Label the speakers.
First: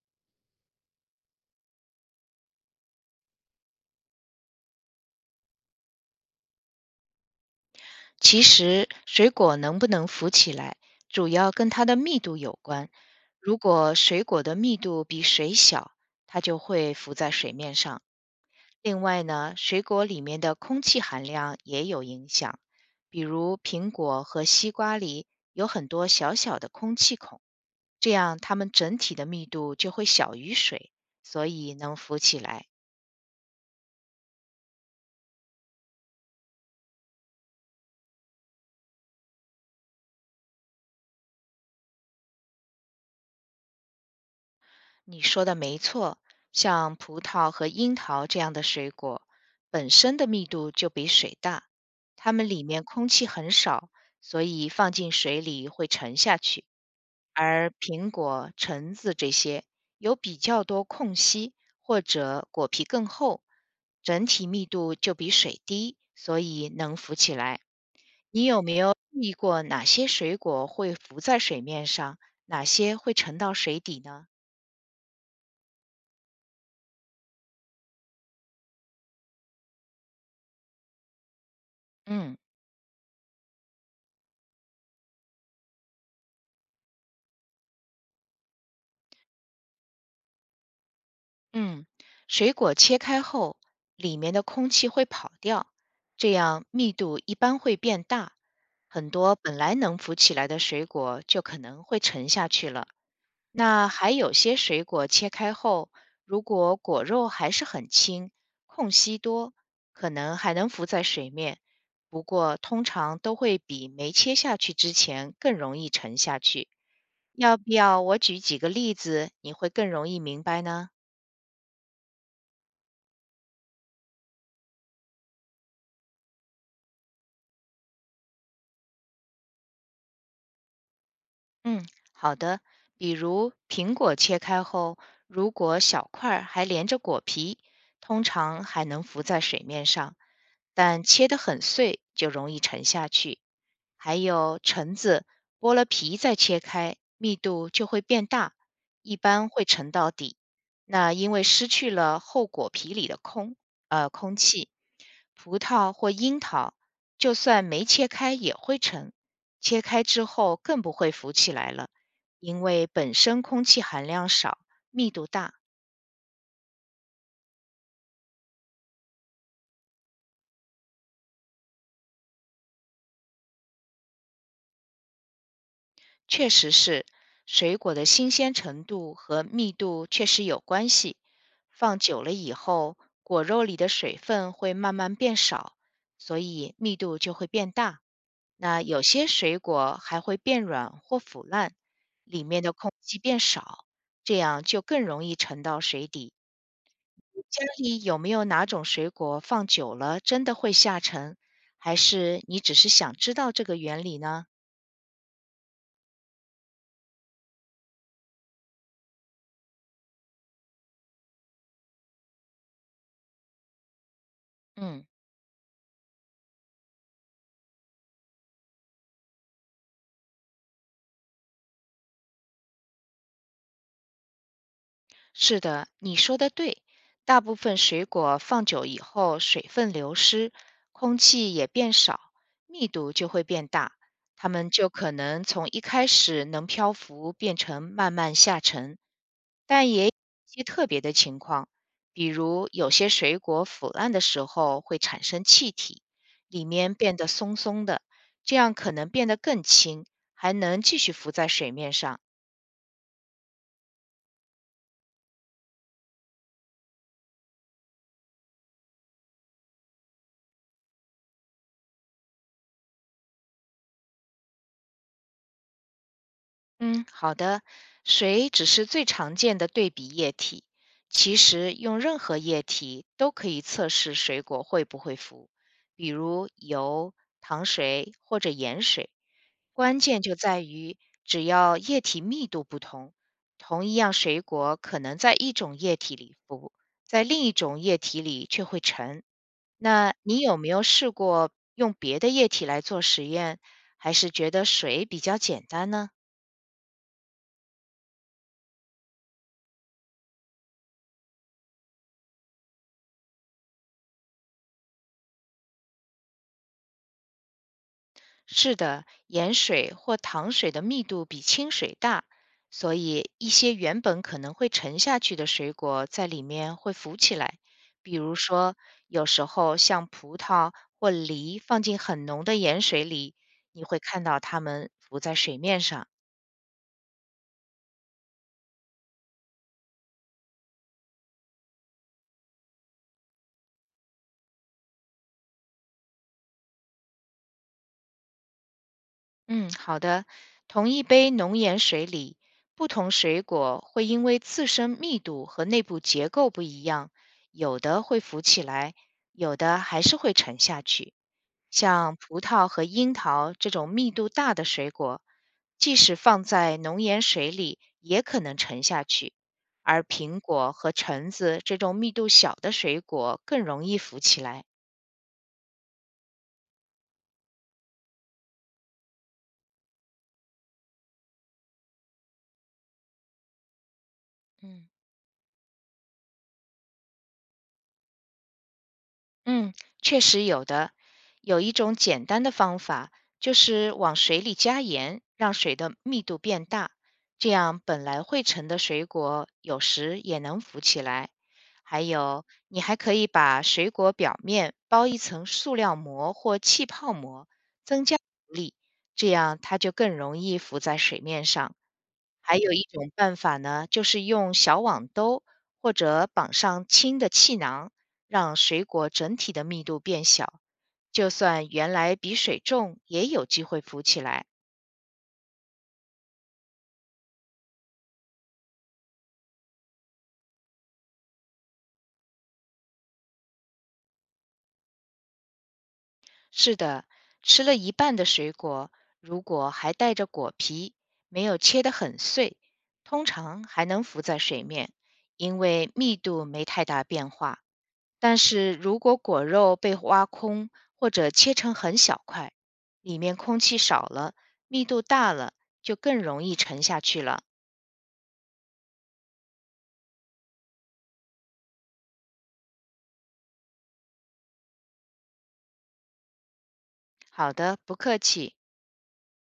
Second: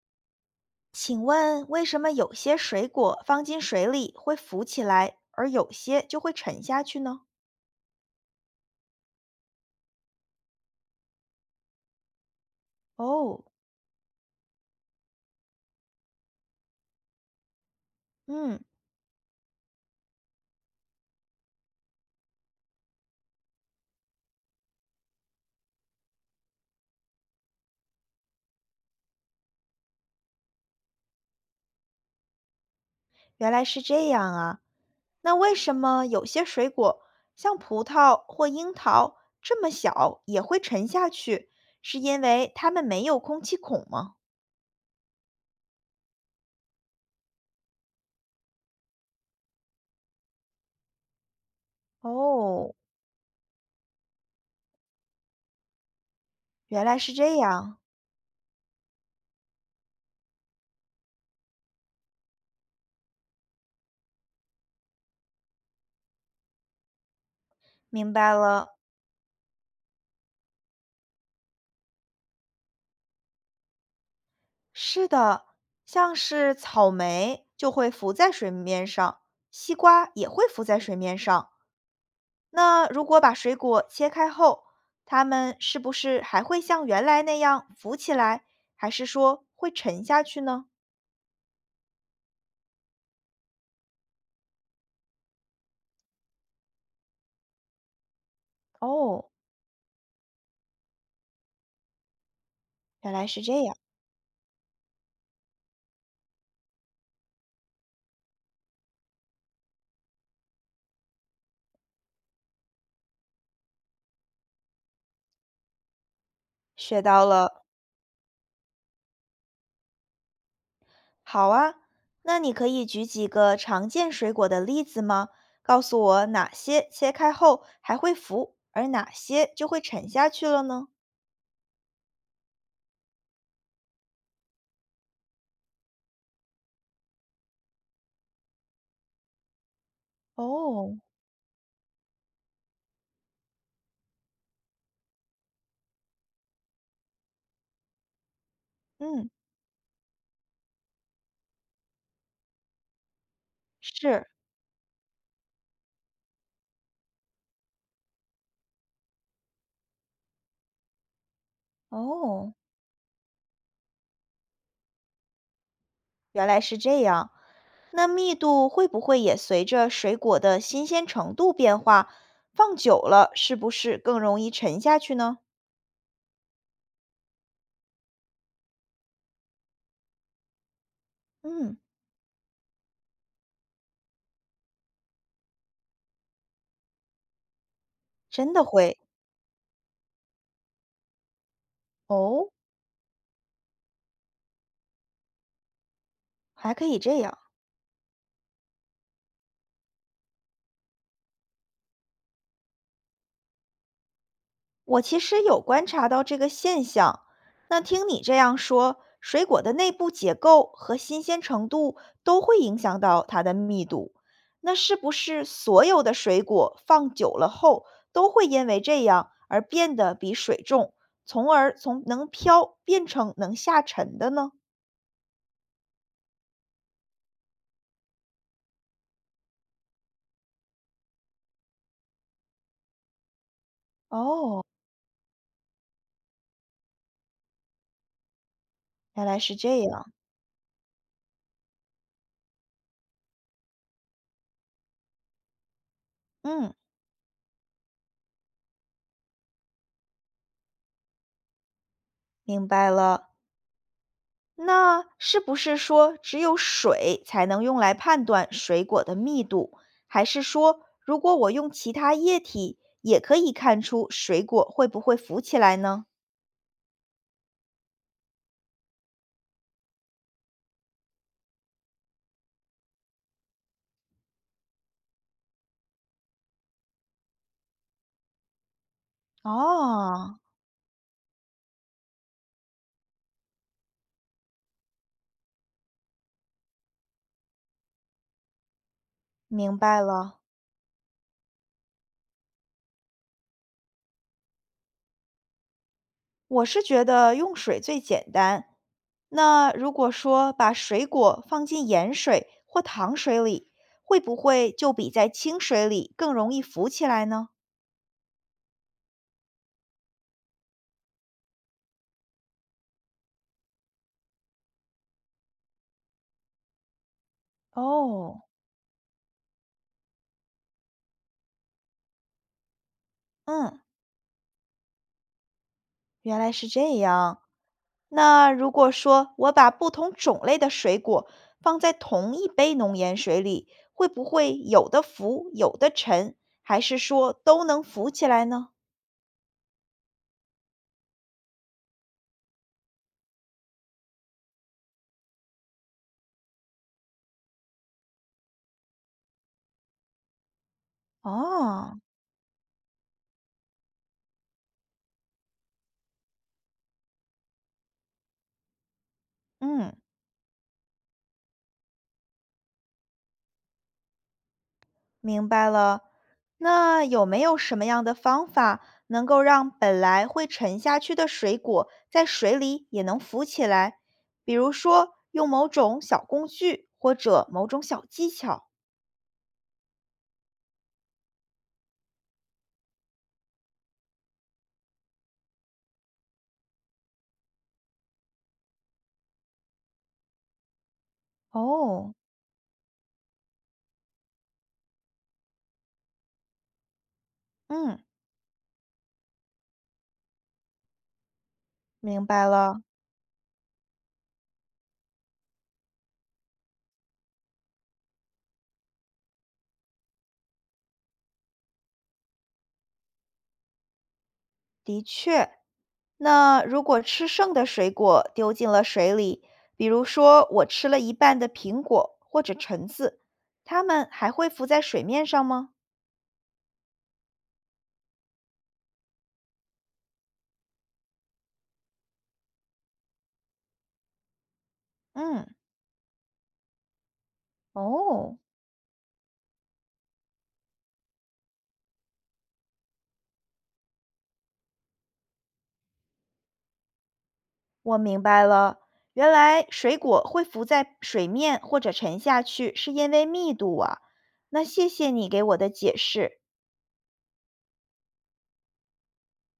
Speaker 1: 请问为什么有些水果放进水里会浮起来，而有些就会沉下去呢？
Speaker 2: 其实，水果能不能浮起来，主要跟它的密度有关。
Speaker 1: 哦，
Speaker 2: 如果水果的密度比水小，它就会浮在水面上。
Speaker 1: 嗯，
Speaker 2: 另外呢，水果里面的空气含量也有影响，比如苹果和西瓜里有很多小小的空气孔，这样它们整体的密度就会小于水，所以能浮起来。
Speaker 1: 原来是这样啊。那为什么有些水果，像葡萄或樱桃，这么小也会沉下去？是因为它们没有空气孔吗？
Speaker 2: 你说的没错，像葡萄和樱桃这样的水果，本身的密度就比水大，它们里
Speaker 1: 哦，
Speaker 2: 面空气很少，所以放进水里会沉下去。
Speaker 1: 原来是这
Speaker 2: 而
Speaker 1: 样，
Speaker 2: 苹果、橙子这些有比较多空隙，或者果皮更厚，整体密度就比水低，所以能浮起来。
Speaker 1: 明白
Speaker 2: 你有
Speaker 1: 了。
Speaker 2: 没有注意过哪些水果会浮在水面上，哪些会沉到水底呢？
Speaker 1: 是的，像是草莓就会浮在水面上，西瓜也会浮在水面上。
Speaker 2: 嗯。
Speaker 1: 那如果把水果切开后，它们是不是还会像原来那样浮起来，还是说会沉下去呢？
Speaker 2: 嗯，水果切开后，里面的空气会跑掉，这样密度一般会变大，很
Speaker 1: 哦，
Speaker 2: 多本来能浮起来的水果就可能会沉下去了。
Speaker 1: 原来是这样，
Speaker 2: 那还有些水果切开后，如果果肉还是很轻，空隙多，可能还能浮在水面，不过通常都会比没切下去之前更容易沉下去。
Speaker 1: 学到
Speaker 2: 要
Speaker 1: 了。
Speaker 2: 不要我举几个例子，你会更容易明白呢？
Speaker 1: 好啊，那你可以举几个常见水果的例子吗？告诉我哪些切开后还会浮，而哪些就会沉下去了呢？
Speaker 2: 嗯，好的。比如苹果切开后，如果小块儿还连着果皮，通常还能浮在水面上，
Speaker 1: 哦，
Speaker 2: 但切得很碎就容易沉下去。还有橙子，剥了皮再切开，密度就会变大，一
Speaker 1: 嗯，
Speaker 2: 般会沉到底。那因为失去了后果皮里的空，
Speaker 1: 是，
Speaker 2: 空气。葡萄或樱桃，就算没切开也会沉，切开之后更不会浮起来了，
Speaker 1: 哦，
Speaker 2: 因为本身空气含量少，密度大，
Speaker 1: 原来是这样。那密度会不会也随着水果的新鲜程度变化？放久了是不是更容易沉下去呢？
Speaker 2: 确实是水果的新鲜程度和密度确实有关系。
Speaker 1: 嗯，
Speaker 2: 放久了以后，果肉里的水分会慢慢变少，所以密度就会变大。
Speaker 1: 真的
Speaker 2: 那
Speaker 1: 会
Speaker 2: 有些水果还会变软或腐烂，里
Speaker 1: 哦，
Speaker 2: 面的空气变少，这样就更容易沉到水底。
Speaker 1: 还可以这样。
Speaker 2: 家里有没有哪种水果放久了真的会下沉？还是你只是想知道这个原理呢？
Speaker 1: 我其实有观察到这个现象。那听你这样说，水果的内部结构和新鲜程度都会影响到它的密度。那是
Speaker 2: 嗯。
Speaker 1: 不是所有的水果放久了后都会因为这样而变得比水重，从而从能飘变成能下沉的呢？
Speaker 2: 是的，你说的对。大部分水果放久以后，水分流失，空气也变少，密度就会变大，它
Speaker 1: 哦，
Speaker 2: 们就可能从一开始能漂浮，变成慢慢下沉。
Speaker 1: 原来是这
Speaker 2: 但也有
Speaker 1: 样。
Speaker 2: 一些特别的情况，比如有些水果腐烂的时候会产生气体，里
Speaker 1: 嗯，
Speaker 2: 面变得松松的，这样可能变得更轻，还能继续浮在水面上。
Speaker 1: 明白了。那是不是说只有水才能用来判断水果的密度？还是说，如果我用其他液体，也可以看出水果会不会浮起来呢？
Speaker 2: 嗯，好的。水只是最常见的对比液体，其实用任何液体都可以测试水果会不会浮。比如油、糖水或者盐水。关键就
Speaker 1: 哦，
Speaker 2: 在于，只要液体密度不同，同一样水果可能在一种液体里浮，在另一种液体里却会沉。
Speaker 1: 明白
Speaker 2: 那
Speaker 1: 了。
Speaker 2: 你有没有试过用别的液体来做实验，还是觉得水比较简单呢？
Speaker 1: 我是觉得用水最简单。那如果说把水果放进盐水或糖水里，会不会就比在清水里更容易浮起来呢？
Speaker 2: 是的，盐水或糖水的密度比清水大，所以一些原本可能会沉下去的水果在里面会浮起来。比如
Speaker 1: 哦，
Speaker 2: 说，有时候像葡萄或梨放进很浓的盐水里，
Speaker 1: 嗯，
Speaker 2: 你会看到它们浮在水面上。
Speaker 1: 原来是这样。那如果说我把不同种类的水果放在同一杯浓盐水里，会不会有的浮，有的沉，还是说都能浮起来呢？
Speaker 2: 嗯，好的。同一杯浓盐水里，不同水果会因为自身密度和内部结构不一样，有的会浮起来，有的还是会沉下去。
Speaker 1: 哦，
Speaker 2: 像葡萄和樱桃这种密度大的水果，即使放在浓盐水里也可能沉下去，
Speaker 1: 嗯，
Speaker 2: 而苹果和橙子这种密度小的水果更容易浮起来。
Speaker 1: 明白了。那有没有什么样的方法能够让本来会沉下去的水果在水里也能浮起来？比如
Speaker 2: 嗯，
Speaker 1: 说用某种小工具或者某种小技巧。
Speaker 2: 嗯，确实有的。有一种简单的方法，就是往水里加盐，让水的密度变大，这样本来会沉的水果有时也能浮起来。还
Speaker 1: 哦，
Speaker 2: 有，你还可以把水果表面包一层塑料膜或气泡膜，
Speaker 1: 嗯，
Speaker 2: 增加浮力，这样它就更容易浮在水面上。
Speaker 1: 明白
Speaker 2: 还有
Speaker 1: 了，
Speaker 2: 一种办法呢，就是用小网兜或者绑上轻的气囊，让水果整体的密度变小，就算原来比水重，也有机会浮起来。
Speaker 1: 的确。那如果吃剩的水果丢进了水里，比如说我吃了一半的苹果或者橙子，它们还会浮在水面上吗？
Speaker 2: 是的，吃了一半的水果，如果还带着果皮，没有切得很碎，通常还能浮在水面，
Speaker 1: 嗯，
Speaker 2: 因为密度没太大变化。
Speaker 1: 哦，
Speaker 2: 但是如果果肉被挖空或者切成很小块，里面空气少了，密度大了，就更容易沉下去了。
Speaker 1: 我明白了，原来水果会浮在水面或者沉下去，是因为密度啊。那谢谢你给我的解释。
Speaker 2: 好的，不客气。